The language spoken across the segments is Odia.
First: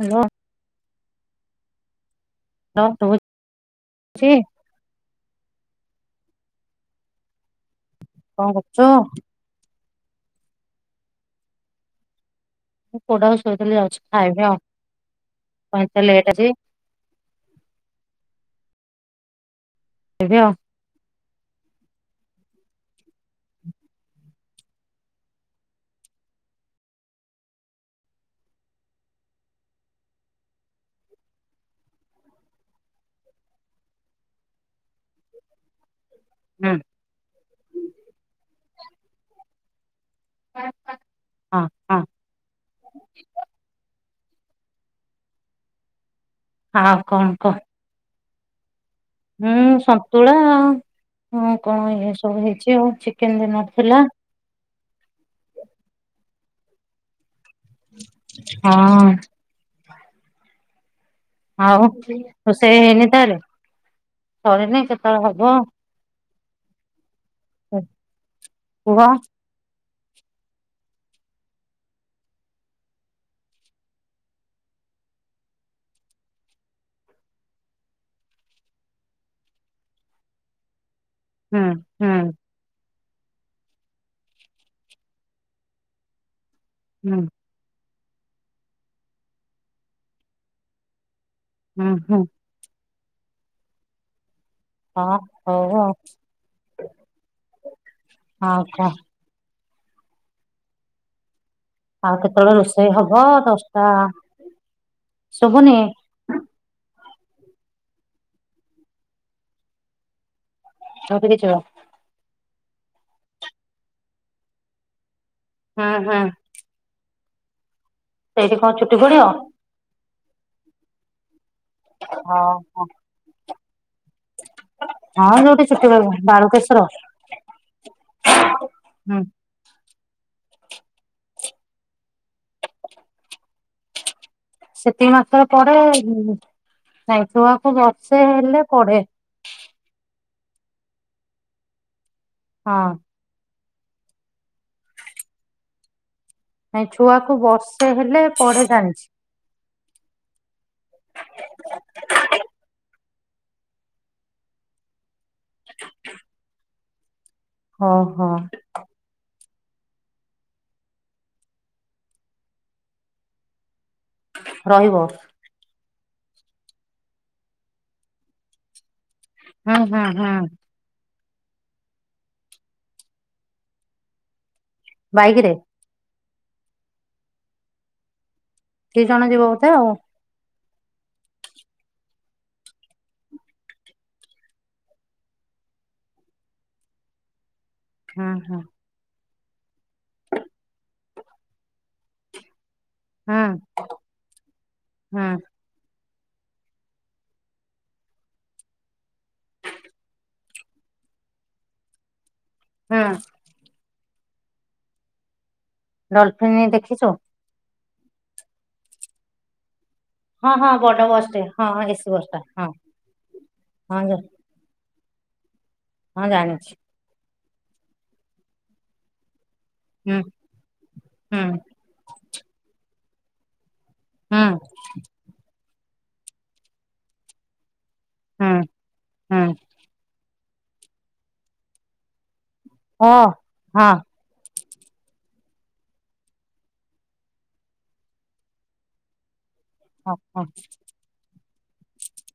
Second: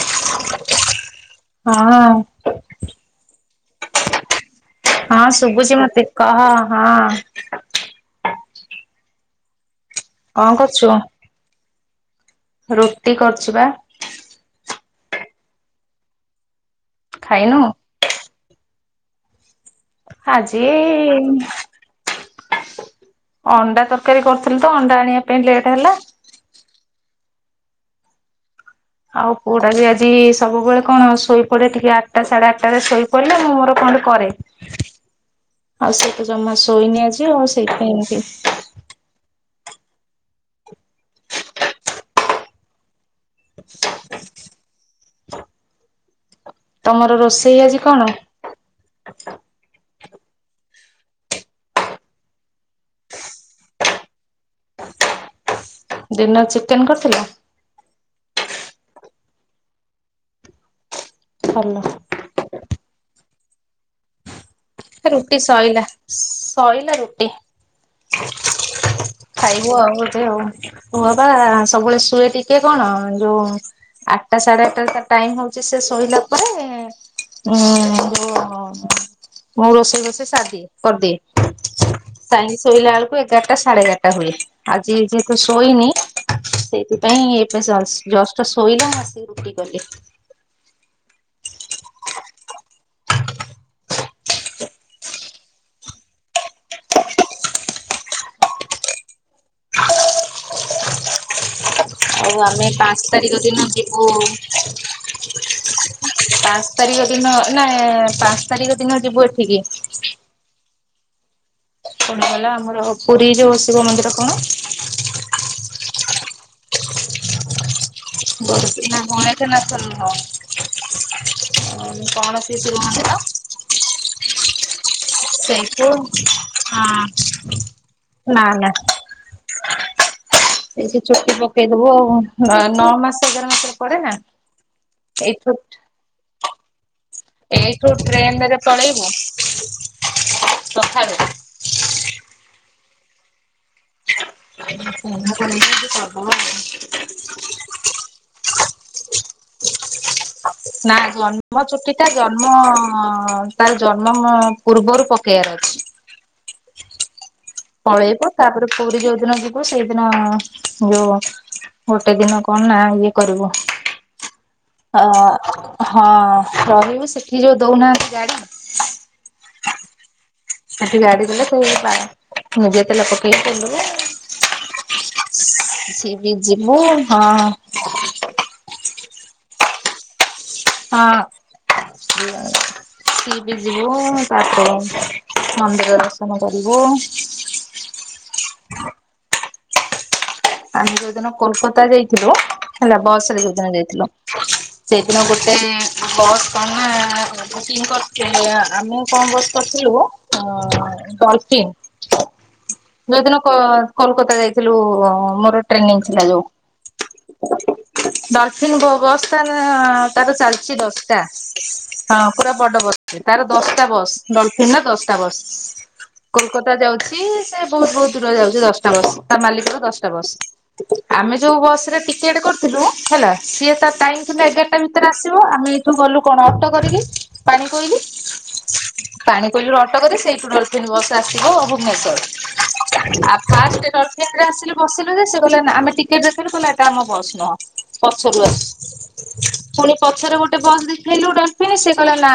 ହ୍ୟାଲୋ। ହଁ। ହାଲୋ ଶୁଭୁଚ ଛି। ହଁ ଶୁଭୁଛି ମତେ କହ ହଁ। କଅଁ କରୁଚ? କଣ କରୁଵ୍ଵ। ମୁଁ ପୁଉଟାକୁ କରୁଛି ବା ଶୋଇଥିଲି ଯାଉଛି ଖାଇବି ଆଉ କଂଏତେ ଲେଟ୍ ଆଜି। ଖାଇନୁ? ଖାଇବି ଆଉ ଆଜି ଏଇ ଅଣ୍ଡା ତରକାରୀ କରିୁଥିଲୁ ତ ଅଣ୍ଡା ଆଣିବା ପାଇଁ ଲେଟ୍ ହେଲା। ଆଉ କୁଉଟା ବି ଆଜି ସବୁବେଳେ କଣ ଶୋଇପଡ଼େ ଟିକେ ଆଠଟା ସାଢେ ଆଠଟାରେ ଶୋଇ ପଡି଼ଲେ ମୁଁ ମୋର କଣ କରେ। ଆଉ ସେ ତ ଜମା ହୁଁ। ଶୋଇନି ଆଜି ଆଉ ସେଇପାଇଁ ଏମତି ପା ପା ହଁ ହଁ। ଆଉ ତମର କଣ ରୋଷେଇ ଆଜି କଣ? ହଁ ସନ୍ତୁଳା, କଣ ଇଏ ସବୁ ହେଇଛି, ଆଉ ଚିକେନ ହେଇନଥିଲା। ଡିିନର୍ ଚିକେନ କରିଥିଲ? ହଁ। ଭଲ ଆଉ ରୋଷେଇ ହେଇନି ତାହେଲେ, ସରିନି କେତେବେଳେ ହବ ଶୋଇଲା ରୁଟି କୁହ। ଖାଇବୁ ଆଉ ବୋଧେ ଆଉ, ହଁ ବା ସବୁବେଳେ ଶୁଏ ଟିକେ କଣ ଯୋଉ ଆଠଟା ସାଢେ ଆଠଟା ଟାଇମ ହଉଛି ସେ ଶୋଇଲା ପରେ ହୁଁ ହ ହଉ ମୁଁ ରୋଷେଇ ଫୋଷେଇ ସାରିଦିଏ, କରିଦିଏ। ହୁଁ ହୁଁ। ସାରି ଶୋଇଲା ବେଳକୁ ଏଗାରଟା, ସାଢେ ଏଗାରଟା, ହୁଏ। ଆଜି ଯେହେତୁ ଶୋଇନି ହୁଁ ସେଇଥିପାଇଁ ଏବେ ଜଷ୍ଟ ଶୋଇଲା, ମୁଁ ଆସିକି ରୁଟି କଲି। ହଁ ହୁଁ। ହଁ ହଉ ଆଉ, ହଁ କହ? ଆଉ କେତେବେଳେ ଆମେ ରୋଷେଇ ପାଞ୍ଚ ହବ ତାରିଖ ଦିନ ଦଶଟା ଯିବୁ ଶୁଭୁନି ପାଞ୍ଚ ତାରିଖ ଦିନ ନା, ପାଞ୍ଚ ତାରିଖ ଦିନ ଯିବୁ ଏଠିକି। ଚୌତି ଦେଇଚୁ। କଣ ହେଲା, ଆମର ପୁରୀ ଯୋଉ ଶିବ ମନ୍ଦିର କଣ? ହଁ, ହଁ। ସେଇଠି କଣ ଚୁଟି [unintelligible] ପଡିବ? କଣ ସେଇ ଶିବ ଓହୋ ମନ୍ଦିର [inaudible] ହଁ ଯୋଉଠି ସେଇଠୁ ଛୁଟି, ହଁ ବାଳୁକେସ୍ଵର ନା ନା ହୁଁ ସେଇ ସେ ଚୁଟି ପକେଇଦବ, ଆ ନଅ ମାସ ଏଗାର ମାସରେ ପଡେ ନା ସେତିକି ମାତ୍ର ଏଇଠୁ ପଢେ, ନାଇଁ ଛୁଆକୁ ଏଇଠୁ ବର୍ଷେ ହେଲେ ପଢେ ସଖାଳେ ହଁ। [unintelligible] ନାଇଁ ଛୁଆକୁୁ ବର୍ଷେ ହେଲେ, ପଡେ ଜାଣିଛି। ନା ଜନ୍ମ ଚୁଟି ଟା, ଜନ୍ମ ତାର ଜନ୍ମ ପୂର୍ବରୁ ପକେଇବାର ଅଛି। ଓହୋ ପଳେଇବୁ, ତାପରେ ପୁରୀ ଯୋଉ ଦିନ ଯିବୁ, ସେଇଦିନ ଯୋଉ ଗୋଟେ ଦିନ କଣ ନା ଇଏ କରିବୁ ରହିବ ଅ ହଁ ରହିବୁ ସେଠି ଯୋଉ ଦଉନାହାନ୍ତି ଗାଡି ହୁଁ, ହୁଁ, ହୁଁ। ସେଠି ଗାଡି ଦେଲେ ସେଇ ଯିବାର, ନିଜେ ତେଲ ପକେଇକି ବୁଲିବ। ବାଇକ ରେ ସେୟୀଠିକି ଯିବୁ ହଁ ହଁ। ଦି ଜଣ ଯିବ ବୋଧେ ଆଉ ହଁ ସ ବି ଯିବୁ ତାପରେ ମନ୍ଦିର ଦର୍ଶନ କରିବୁ ହୁଁ, ହୁଁ। ଆମେ ଯୋଉଦିନ କୋଲକାତା ଯାଇଥିଲୁ ହେଲା ବସ୍ ହୁଁ ସରେ ଯୋଦିନ ଯାଇଥିଲୁ, ସେଇଦିନ ହୁଁ ଗୋଟେ ବସ୍ କଣ ବୁକିଂ କରିଥିଲେ, ଆମେ କଣ ବସ୍ କରିଥିଲୁ ଡଲଫିନ୍। ହୁଁ ଯୋଉଦିନ କ କୋଲକାତା ଯାଇଥିଲୁ ମୋର ଟ୍ରେନିଂ ଥିଲା ଯୋଉ। ଡଲଫିନ ଦେଖିଛୁ? ଡଲଫିନ ବ ବସ ଟା ଯା ତାର ହଁ ହଁ ଚାଲିଛି ବଡ ଦଶଟା ବସ୍ ଟେ ହଁ ଏସି ବସ୍ ହଁ ଟା ପୁରା ବଡ ବସ ଟେ ତାର ଦଶଟା ହଁ ବସ୍ ଜା ଡଲ ଫିନ ର ଦଶଟା ବସ ହଁ ଜାଣିଛି। କୋଲକାତା ଯାଉଛି ବହୁତ ବହୁତ ଦୂର ଯାଉଛି ଦଶଟା ବସ୍ ତା ମାଲିକ ର ଦଶଟା ହୁଁ ବସ ଆମେ ହୁଁ ଯୋଉ ବସରେ ଟି ସିଆଡେ କରିଥିଲୁ ହେଲା ସିଏ ତା ଟାଇମ୍ ହୁଁ ଥିଲା ଏଗାରଟା ଭିତ ଭିତରେ ଆସିବ ଆମେ ଏଇଠୁ ଗଲୁ କଣ ଅଟୋ କରିକି ପାଣି କୋଇଲି ହୁଁ ହୁଁ ପାଣି କୋଇଲିରୁ ଅଟୋ କରି ସେଇଠୁ ଡଲଫିନ୍ ବସ ଆସିବ ଓ ଭୁବନେଶ୍ଵର। ଆ ହଁ ଫାଷ୍ଟେ ଡଲଫିନ ରେ ଆସିଲୁ ବସିଲୁ ଯେ ସେ କଲେ ନା ଆମେ ଟିକେଟ ଦେଖେଇଲୁ କହିଲା ଏଟା ଆମ ବସ୍ ନୁହଁ ପଛରୁ ଆସ ପୁଣି ହଁ ପଛରେ ହଁ ଗୋଟେ ବସ୍ ଦେଖେଇଲୁ ଡଲଫିନ୍ ସେ କହିଲା ନା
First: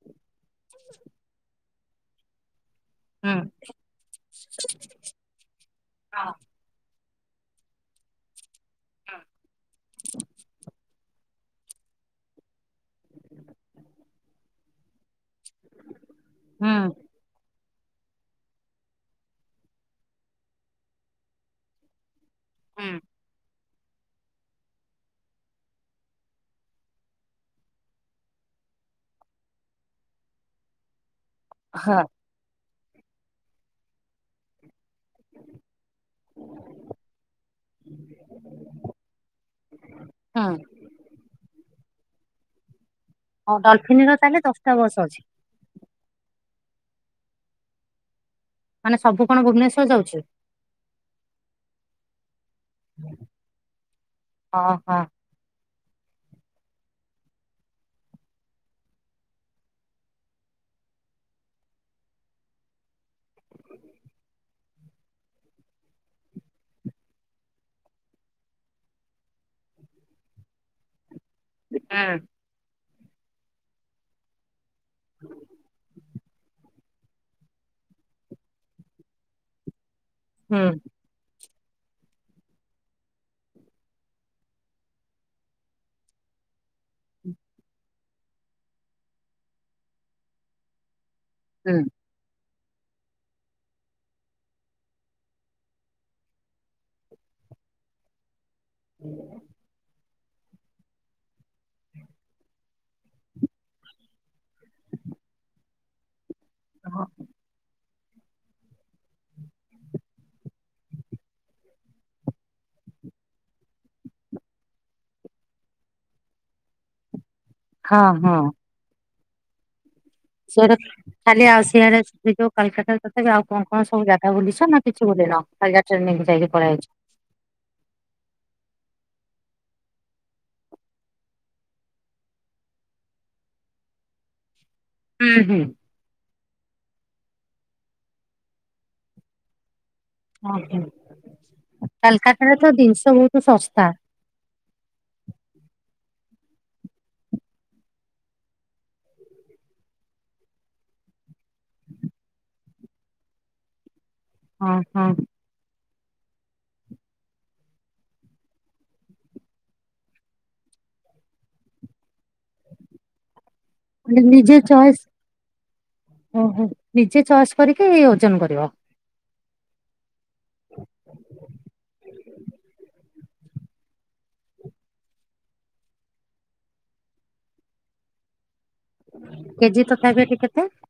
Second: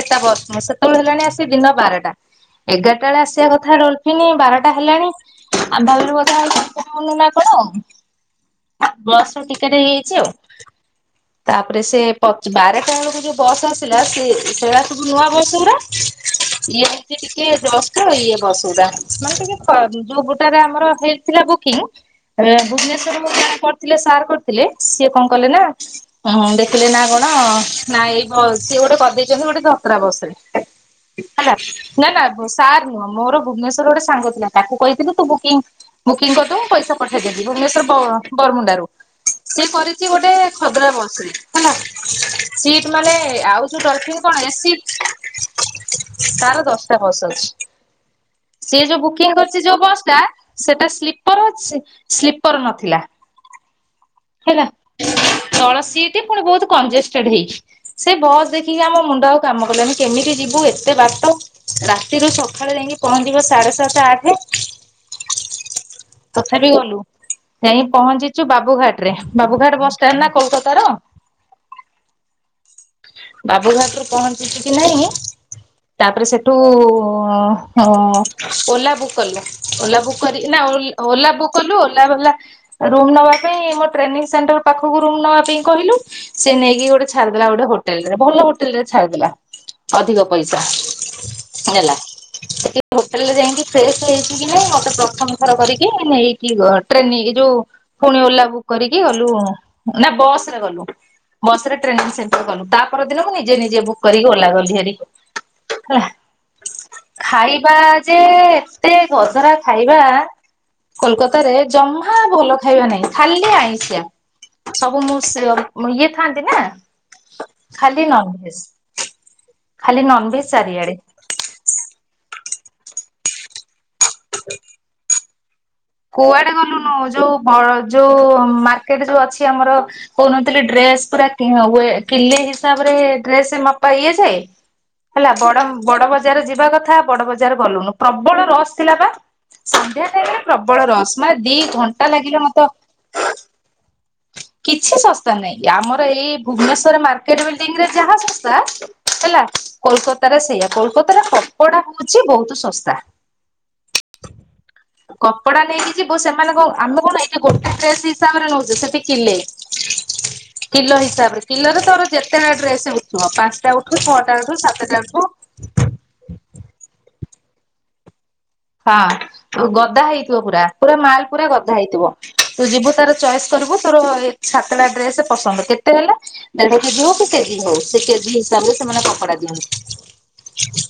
ଏଟା ବସ୍ ହଁ ସେତେବେଳେ ହେଲାଣି ଆସି ଦିନ ବାରଟା ଏଗାରଟା ବେଳେ ହୁଁ ଆସିବା କଥା ଡଲ୍ ହିନୀ ବାରଟା ହେଲାଣି ଆମେ ଭାବିଲୁ ବୋଧେ ଆସିପାରିବୁନି ନା କଣ ଆଉ। ବସ ର ଟିକେଟ ହେଇଯାଇଛି ଆଉ। ତାପରେ ସେ ପଚ ବାରଟା ବେଳକୁ ଯୋଉ ବସ ଆସିଲା ସେ ସେଡାସବୁ ନୂଆଁ ବସ ଗୁଡା। ହୁଁ ଇଏ ସେ ଟିକେ ଜଷ୍ଟ ଇଏ ବସ ଗୁଡା ମାନେ ଟିକେ ଖ ଯୋଉ ଗୋଟାରେ ଆମର ହେଇଥିଲା ବୁକ୍ ଥିନୁ ଏ ହୁଁ। ଭୁବନେଶ୍ୱରରେ ମୋର କରିଥିଲେ ସାର୍ କରିଥିଲେ ସିଏ କଣ କଲେ ନା ହଁ ହଁ ଦେଖିଲେ ନା କଣ, ନା ଏଇ ବ ସିଏ ଗୋଟେ କରିଦେଇଛନ୍ତି, ଗୋଟେ ଧତରା ବସ ରେ [inaudible] ହେଲା, ହଁ ନା ନା ବ ସାର୍ ନୁହଁ, ମୋର ଭୁବନେଶ୍ୱର ଗୋଟେ ସାଙ୍ଗ ଥିଲା, ତାକୁ କହିଥିଲି ତୁ ବୁକିଂ ବୁକିଂକରିଦେବୁ ପଇସା ପଠେଇଦେବି, ଭୁବନେଶ୍ୱର ବ ବରମୁଣ୍ଡାରୁୁ ସିଏ କରିଛି ଗୋଟେ ହଁ ଖଦଡା ବସ୍ ରେ ହେଲା, ସିଟ୍ ମାନେ ଆଉ ଯୋଉ ଡଲ୍ ଡଲଫିନ ର ଫିନ ତାହେଲେ କଣ ଦଶଟା ଏସି ବସ୍ ଅଛି ତାର ଦଷ୍ଟା ବସ୍ ଅଛି। ସିଏ ମାନେ ଯୋଉ ସବୁ ବୁକିଙ୍ଗ କଣ କରଛି ଯୋଉ ଭୁବନେଶ୍ଵର ବସ୍ ଯାଉଛି? ଟା, ସେଟା ସ୍ଲିପ ସ୍ଲି ସ୍ଲିପର ନଥିଲା, ହେଲା? ଓହୋ ତଳ ସିଟି ପୁଣି ବହୁତ୍ କଂଜେଷ୍ଟେଡ ହେଇଛି। ସେ ବସ ଦେଖିକି ଆମ ମୁଣ୍ଡ ଆଉ କାମ କଲାନି, କେମିତି ଯିବୁ ଏତେ ବାଟ ରାତିରୁୁ ସକାଳେ ଯାଇକି ପହଞ୍ଚିବ, ସାଢେ ସାତେ ଆଠେ ତଥାପି ଗଲୁ ଯାଇ ପହଞ୍ଚିଚୁ ବାବୁଘାଟରେ, ବାବୁଘାଟ ବୁଷ୍ଟାଣ୍ଡନା କୋଲକାତ ର। [unintelligible] ବାବୁଘାଟରୁ ପହଞ୍ଚିଛୁକି ନାଇଁ [inaudible] ତାପରେ ସେଠୁ ଉଁ ଓଲା ବୁକ୍ କଲୁ, ଓଲା ବୁକ୍ କରି ନା ହୁଁ ଓଲ ଓଲା ବୁକ୍ କଲୁ, ଓଲା ବାଲା ରୁମ ନବା ପାଇଁ, ମୋ ଟ୍ରେନିଂ ସେଣ୍ଟର ପାଖକୁ ରୁମ ନବା ପାଇଁ କହିଲୁ ସେ ନେଇକି ଗୋଟେ ଛାଡିଦେଲା ଗୋଟେ ହୋ ଟେଲ୍ ରେ ଭଲ ହୋଟେଲରେ ଛାଡ଼ିଦେଲା। ଅଧିକ ପଇସା ହେଲା ହୋଟେଲରେ ଯାଇକି ଫ୍ରେସ୍ ହେଇଛି କି ନାଇଁ, ମତେ ପ୍ରଥମ ଥର କରିକି ନେଇକି ଗ ଟ୍ରେନିଂ ଯୋଉ ପୁଣି ଓଲା ବୁକ୍ କରିକି ଗଲୁ ନା ବସରେ ଗଲୁ ବସରେ ଟ୍ରେନିଂ ସେଣ୍ଟର ଗଲୁ। ତା ପରଦିନ ମୁଁ ନିଜେ ନିଜେ ବୁକ୍ କରିକି ଓଲା ଗଲିହାରି, ହେଲା। ଖାଇବା ଯେ ଏତେ ଗଧରା ଖାଇବା। କୋଲକାତାରେ ଜମାଃ ଭଲ ଖାଇବା ନାହିଁ ଖାଲି ଆଇଁସିିଆ। ସବୁ ମୁଁ ସିଅ ଇଏ ଥାନ୍ତି ନା। ହଁ ଖାଲି ହଁ ନନଭେଜ ଖାଲି ନନ ସିଅର ଖାଲି ଆଉ ସିଆଡେ ଯଉ କାଲକାଟାରେ ତଥାପି ଆଉ କଣ କଣ ସବୁ ଜାଗା ବୁଲିଛ ନା କିଛି ବୁଲିନ, ଖାଲି ଯା କୁଆଡେ ଗଲୁନୁ ଯୋଉ ବ ଯୋଉ ମାର୍କେଟ ଯୋଉ ଅଛି ଆମର କହୁନଥିଲି ଡ୍ରେସ ପୁରା କି ୱେ କିଲେ ହିସାବରେ ଡ୍ରେସ ମପା ଇଏଯାଏ। ହେଲା ହୁଁ ହୁଁ ବଡ ବଡ ବ ଯାର ଯିବା କଥା ବଡ ବଜାର ଗଲୁୁନୁ ପ୍ରବଳ ରସ ଥିଲା ବା ସନ୍ଧ୍ୟା ବେଳେ ଯେ ପ୍ରବଳ ଓହୋ ରସ ମା ଦି ଘଣ୍ଟା ଲାଗିଲା ମତେ ସସ୍ତା। କିଛି ଶସ୍ତା ନାଇଁ, ଆମର ଏଇ ଭୁବନେଶ୍ୱର ମାର୍କେଟ ବିଲ୍ଡିଂ ଯାହା ଶସ୍ତା ହେଲା କୋଲକତାରେ ସେଇଆ, କୋଲକାତାରେ କପଡା ହଉଛି ବହୁତ ଶସ୍ତା। ହଁ ହଁ କ କପଡା ନେଇକି ଯିବୁ ସେମାନେ କଣ ଆମେ କଣ ଏଠି ଗୋଟେ ଡ୍ରେସ୍ ହିସାବରେ ନଉଛେ, ସେଠି କିଲେ, କିଲ ହିସାବରେ କିଲରେ ତୋର ଯେତେ ଡ୍ରେସ୍ ଉଠିବ ପାଞ୍ଚଟା ଉ ଠୁ ମାନେ ଛଅଟାଉଠୁ ନିଜେ ସାତଟା ଚଏସ୍ ଉଠୁ। ଓହୋ, ନିଜେ ଚଏସ୍ କରିକି ଓଜନ କରିବ। ହଁ, ଗଦା ହେଇଥିବ ପୁରା, ପୁରା ମାଲ ପୁରା ଗଦା ହେଇଥିବ, ତୁ ଯିବୁ ତାର ଚଏସ୍ କରିବୁ ତୋର ସାତଟା ଡ୍ରେସ ପସନ୍ଦ କେତେ ହେଲା। ଦେଢ଼ କେଜି ହଉ କି କେଜି ହଉ ସେ କେଜି ହିସାବରେ ସେମାନେ କପଡା କେଜି ତଥାପି ଏଠି କେତେ ଦିଅନ୍ତି।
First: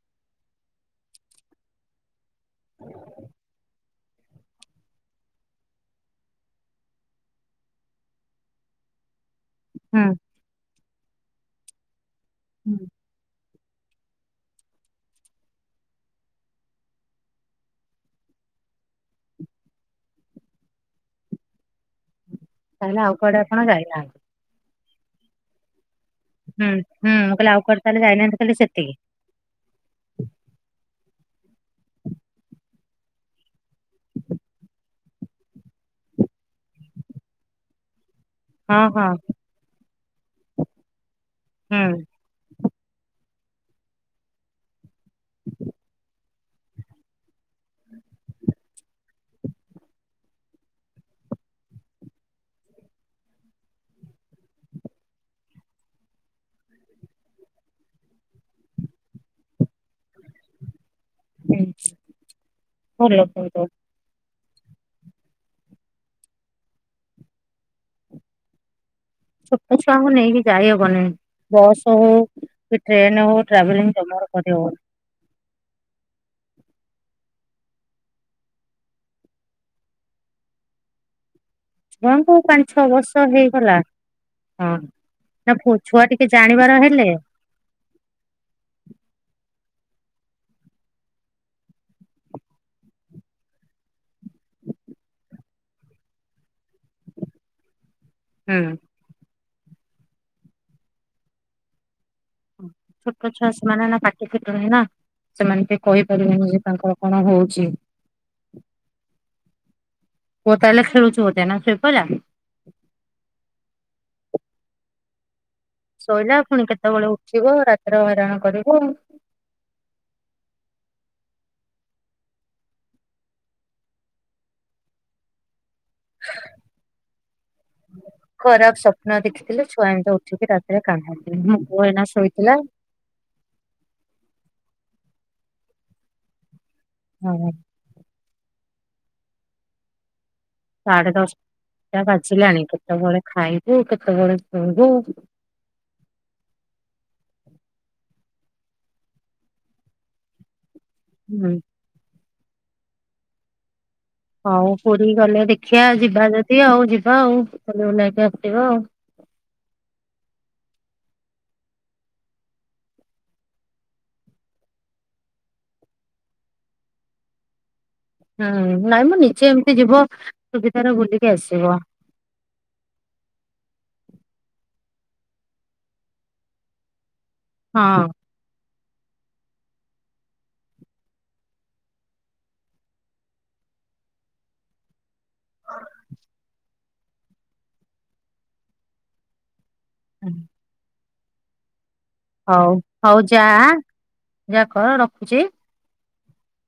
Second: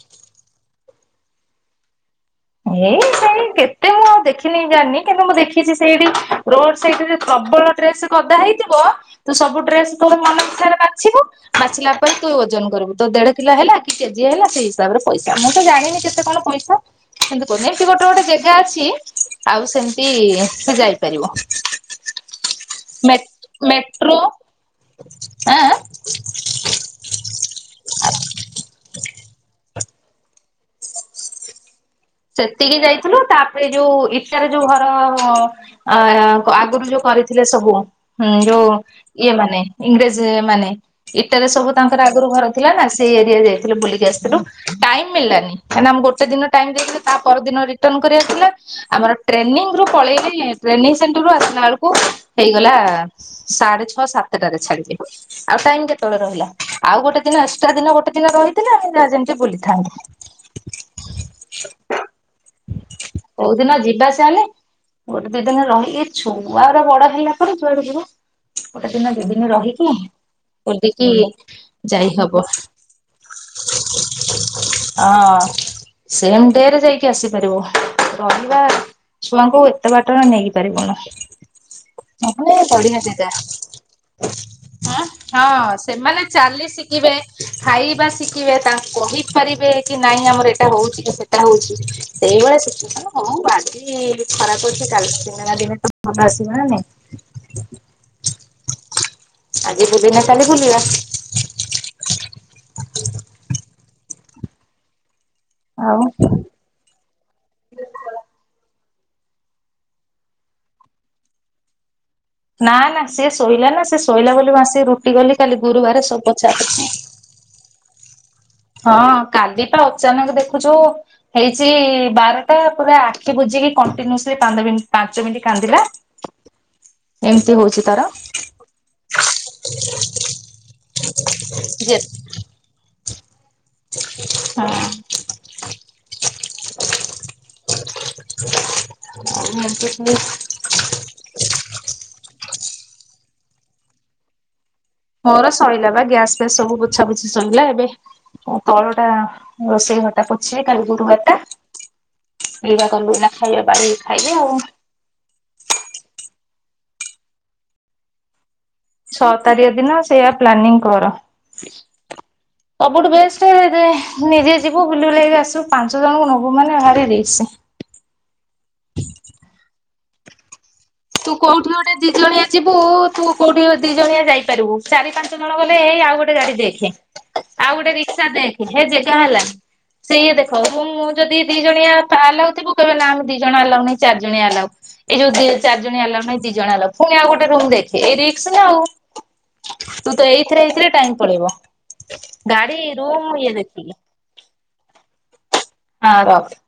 ଏଇ ସେଇ କେ ଏତେ ମୁଁ ଆଉ ଦେଖିନିି ଜାଣିନି, କିନ୍ତୁ ମୁଁ ଦେଖିଛି ସେଇଠି ରୋଡ ସଇଡରେ ପ୍ରବଳ ଡ୍ରେସ ଗଦା ହେଇଥିବ ତୁ ସବୁ ଡ୍ରେସ ତୋ ହୁଁ ମନ ଅନୁସାରେ ବାଛିବୁ ବାଛିଲା ପରେ ତୁ ଓଜନ କରିବୁ ତୋ ଦେଢ କିଲ ହେଲା କି କେଜିଏ ହେଲା ସେଇ ହିସାବରେ ପଇସା, ମୁଁ ତ ଜାଣିନି କେତେ କଣ ପଇସା। କିନ୍ତୁ [unintelligible] ଗୋଟେ ଗୋଟେ ଜେଗା ଅଛି ଆଉ ସେମତି ସେ ଯାଇପାରିବ। ତାହେଲେ ଆଉ ମେ କୁଆଡେ ଆପଣ ଯାଇନାହାନ୍ତି ମେଟ୍ରୋ, ଆଁ ଆଁ। ହୁଁ ହୁଁ ମୁଁ କାଲି ଆଉ କୁଆଡେ ତାହେଲେ ଯାଇନାହାନ୍ତି ଖାଲି ସେତିକି। ସେତିକି ଯାଇଥିଲୁ ତାପରେ ଯୋଉ ଇଟାରେ ଯୋଉ ଘର ଅ ଆଗରୁ ଯୋଉ କରିଥିଲେ ସବୁ ହୁଁ ଯୋଉ ହଁ ହଁ ଇଏ ମାନେ ଇଂରେଜ ମାନେ ଇଟାରେ ସବୁ ହୁଁ ତାଙ୍କର ଆଗରୁ ଘର ଥିଲା ନା ସେଇ ଏରିଆରେ ଯାଇଥିଲୁ ବୁଲିକି ଆସିଥିଲୁ, ଟାଇମ ମିଳିଲାନି କାହିଁ ନା ଆମ ଗୋଟେ ଦିନ ଟାଇମ ଦେଇଥିଲେ ତା ପରଦିନ ରିଟର୍ଣ କରିବାର ଥିଲା। ଆମର ଟ୍ରେନିଂ ରୁ ପଳେଇଲେ ଟ୍ରେନିଂ ସେଣ୍ଟର ରୁ ଆସିଲା ବେଳକୁ ହେଇଗଲା ସାଢେ ଛଅ ସାତଟାରେ ଛାଡିବେ। ଆଉ ଟାଇମ କେତେବେଳେ ରହିଲା ଆଉ ଗୋଟେ ଦିନ ଏକ୍ସଟ୍ରା ଦିନ ଗୋଟେ ଦିନ ରହିଥିଲେ ଆମ ଯାହା ଯେମତି ବୁଲିଥାନ୍ତୁ। ହୁଁ। ଭଲ କିନ୍ତୁ କୋଉଦିନ ଯିବା ଚାଲେ। ଗୋଟେ ଦି ଦିନ ରହି ଏ ଛୁଆରା ବଡ ହେଲା ପରେ ଯୁଆଡେ ଯିବ। ଗୋଟେ ଦିନ ଦି ଦିନ ଛୋଟ ରହିକି ଛୁଆଙ୍କୁ ନେଇକି ଯାଇହବନି। ବୁଲିକି ବସ୍ ହଉ ଯାଇ ହବ। ଟ୍ରେନ ହଉ ଟ୍ରାଭେଲିଂ ଜମାରୁ କରି ହବନି। ହଁ ସେମ୍ ଡେ ରେ ଯାଇକି ଆସିପାରିବ ରହିବା ଛୁଆଙ୍କୁ ଏତେ ବାଟ ନେଇ ପାରିବୁନୁ। ଛୁଆଙ୍କୁ ପାଞ୍ଚ [unintelligible] ଛଅ ପଢିବା ବର୍ଷ ଚିନ୍ତା। ହେଇଗଲା ହଁ ନା ହଁ ପୁ- ଛୁଆ ସେମାନେ ଟିକେ ଚାଲି ଜାଣିବାର ହେଲେ ଶିକିବେ। ଖାଇବା ଶିଖିବେ ତାଙ୍କୁ କହିପାରିବେ କି ନାଇଁ ଆମର ଏଇଟା ହଉଛି କି ସେ ହଉଛି ସେଇଭଳିଆ ସିଚୁଏସନ୍ ହଁ ବାଜି ଖରାପ ଅଛି କାଲି ଦିନେ ନା ଦିନେ ତ ଭଲ ଆସିବ ନା ନାଇ। ହୁଁ। ଆଜି ବୁଲିନେ କାଲି ବୁଲିବା। ଛୋଟ ଛୁଆ ସେମାନେ ନା ପାଟି ଫିଟୁନି ନା ସେମାନେ ବି ଆଉ କହିପାରିବେନି ଯେ ତାଙ୍କୁ କଣ ହୋଉଚି। ପୁଅ ତାଏଲେ ଖେଳୁଚି ବୋଧେ ନା ଖେଳପଇଲା? ନା ନା ସିଏ ଶୋଇଲା ନା ସେ ଶୋଇଲା ବୋଲି ମୁଁ ଆସିକି ରୁଟି ଗଲି କାଲି ଗୁରୁବାରେ ସବୁ ପୋଛା ପୋଛି ଯିବ ରାତିରେ ହଇରାଣ କରିବ। ହଁ କାଲି ପା ଅଚାନକ ଦେଖୁଚୁ ହେଇଛି ବାରଟା ପୁରା ଆଖି ବୁଝିକି କଣ୍ଟିନୁସଲି ପାନ୍ଦ ମିଣ୍ଟି ପାଞ୍ଚ ମିନିଟ କାନ୍ଦିଲା। ଏମିତି ହୋଉଚି ତାର। ଖରାପ ସ୍ୱପ୍ନ ଦେଖିଥିଲେ ଛୁଆ ଏମିତି ଉଠିକି ରାତିରେ କାନ୍ଦନ୍ତି ମୋ ପୁଅ ଏଇନା ଶୋଇଥିଲା। ହଁ। ମାନେ ମତେ କୁଏ ସାଢ଼େ ଦଶଟା ବାଜିଲାଣି କେତେବେଳେ ଖାଇବି କେତେବେଳେ ଶୋଇବି? ତୋର ସଇଲା ବା ଗ୍ୟାସ୍ ଫ୍ୟାସ୍ ସବୁ ପୋଛା ପୋଛିି ସଇଲା ଏବେ ତଳ ଟା ରୋଷେଇ ଘରଟା ପୋଛିବି କାଲି ଗୁରୁବାରେ ହୁଁ। [unintelligible] ହଉ ପୁରୀ ଗଲେ ଦେଖିଆ ଯିବା ଯଦି ଆଉ ଯିବା ଆଉ [unintelligible] ଆସିବ ଆଉ। ଛଅ ତାରିଖ ଦିନ ସେଇୟା ପ୍ଲାନିଂ କର। ସବୁଠୁ ବେଷ୍ଟେ ଦେ ନିଜେ ଯିବୁ ବୁଲି ବୁଲାକି ଆସିବୁ ପାଞ୍ଚ ଜଣଙ୍କୁ ନବୁ ମାନେ ଭାରି ରିସି। ହୁଁ ନାଇଁ ମ ନିଜେ ଏମିତି ଯିବ। ସୁବିଧାରେ ବୁଲି ତୁ କୋଉଠି ଗୋଟେ ଦି ଜଣିଆ ଯିବୁ ତୁ କୋଉଠି ଦି ଜଣିଆ ଯାଇପାରିବୁ ଚାରି ପାଞ୍ଚ ଜଣ ଗଲେ ଏଇ ଆଉ ଗୋଟେ ଗାଡ଼ି ଦେଖେ। ଆଉ ଗୋଟେ ହଁ। ରିକ୍ସା ଦେଖେ ହେ ଜେଗା ହେଲା। ସେଇଆ ଦେଖ ମୁଁ ଯଦି ଦି ଜଣିଆ ଆଲାଉ ଥିବ କହିବେ ନା ଆମେ ଦି ଜଣ ଆଲାଉ ନାଇ ଚାରି ଜଣିଆ ଆଲାଉ। ଏଇ ଯୋଉ ଦି ଚାର ଜଣଆ ଆଲାଉ ନାଇ ଦି ଜଣ ହେଲା ପୁଣି ଆଉ ଗୋଟେ ରୁମ ଦେଖେ ଏ ରିକ୍ସ ନା ଆଉ। ତୁ ତ ଏଇଥିରେ ଏଇଥିରେ ଟାଇମ୍ ପଳେଇବ ହଉ ଗାଡ଼ି ହଉ ରୁମ୍ ଯା ଇଏ ଦେଖିକି। ଯା କର ରଖୁଚି। ହଁ ରଖ।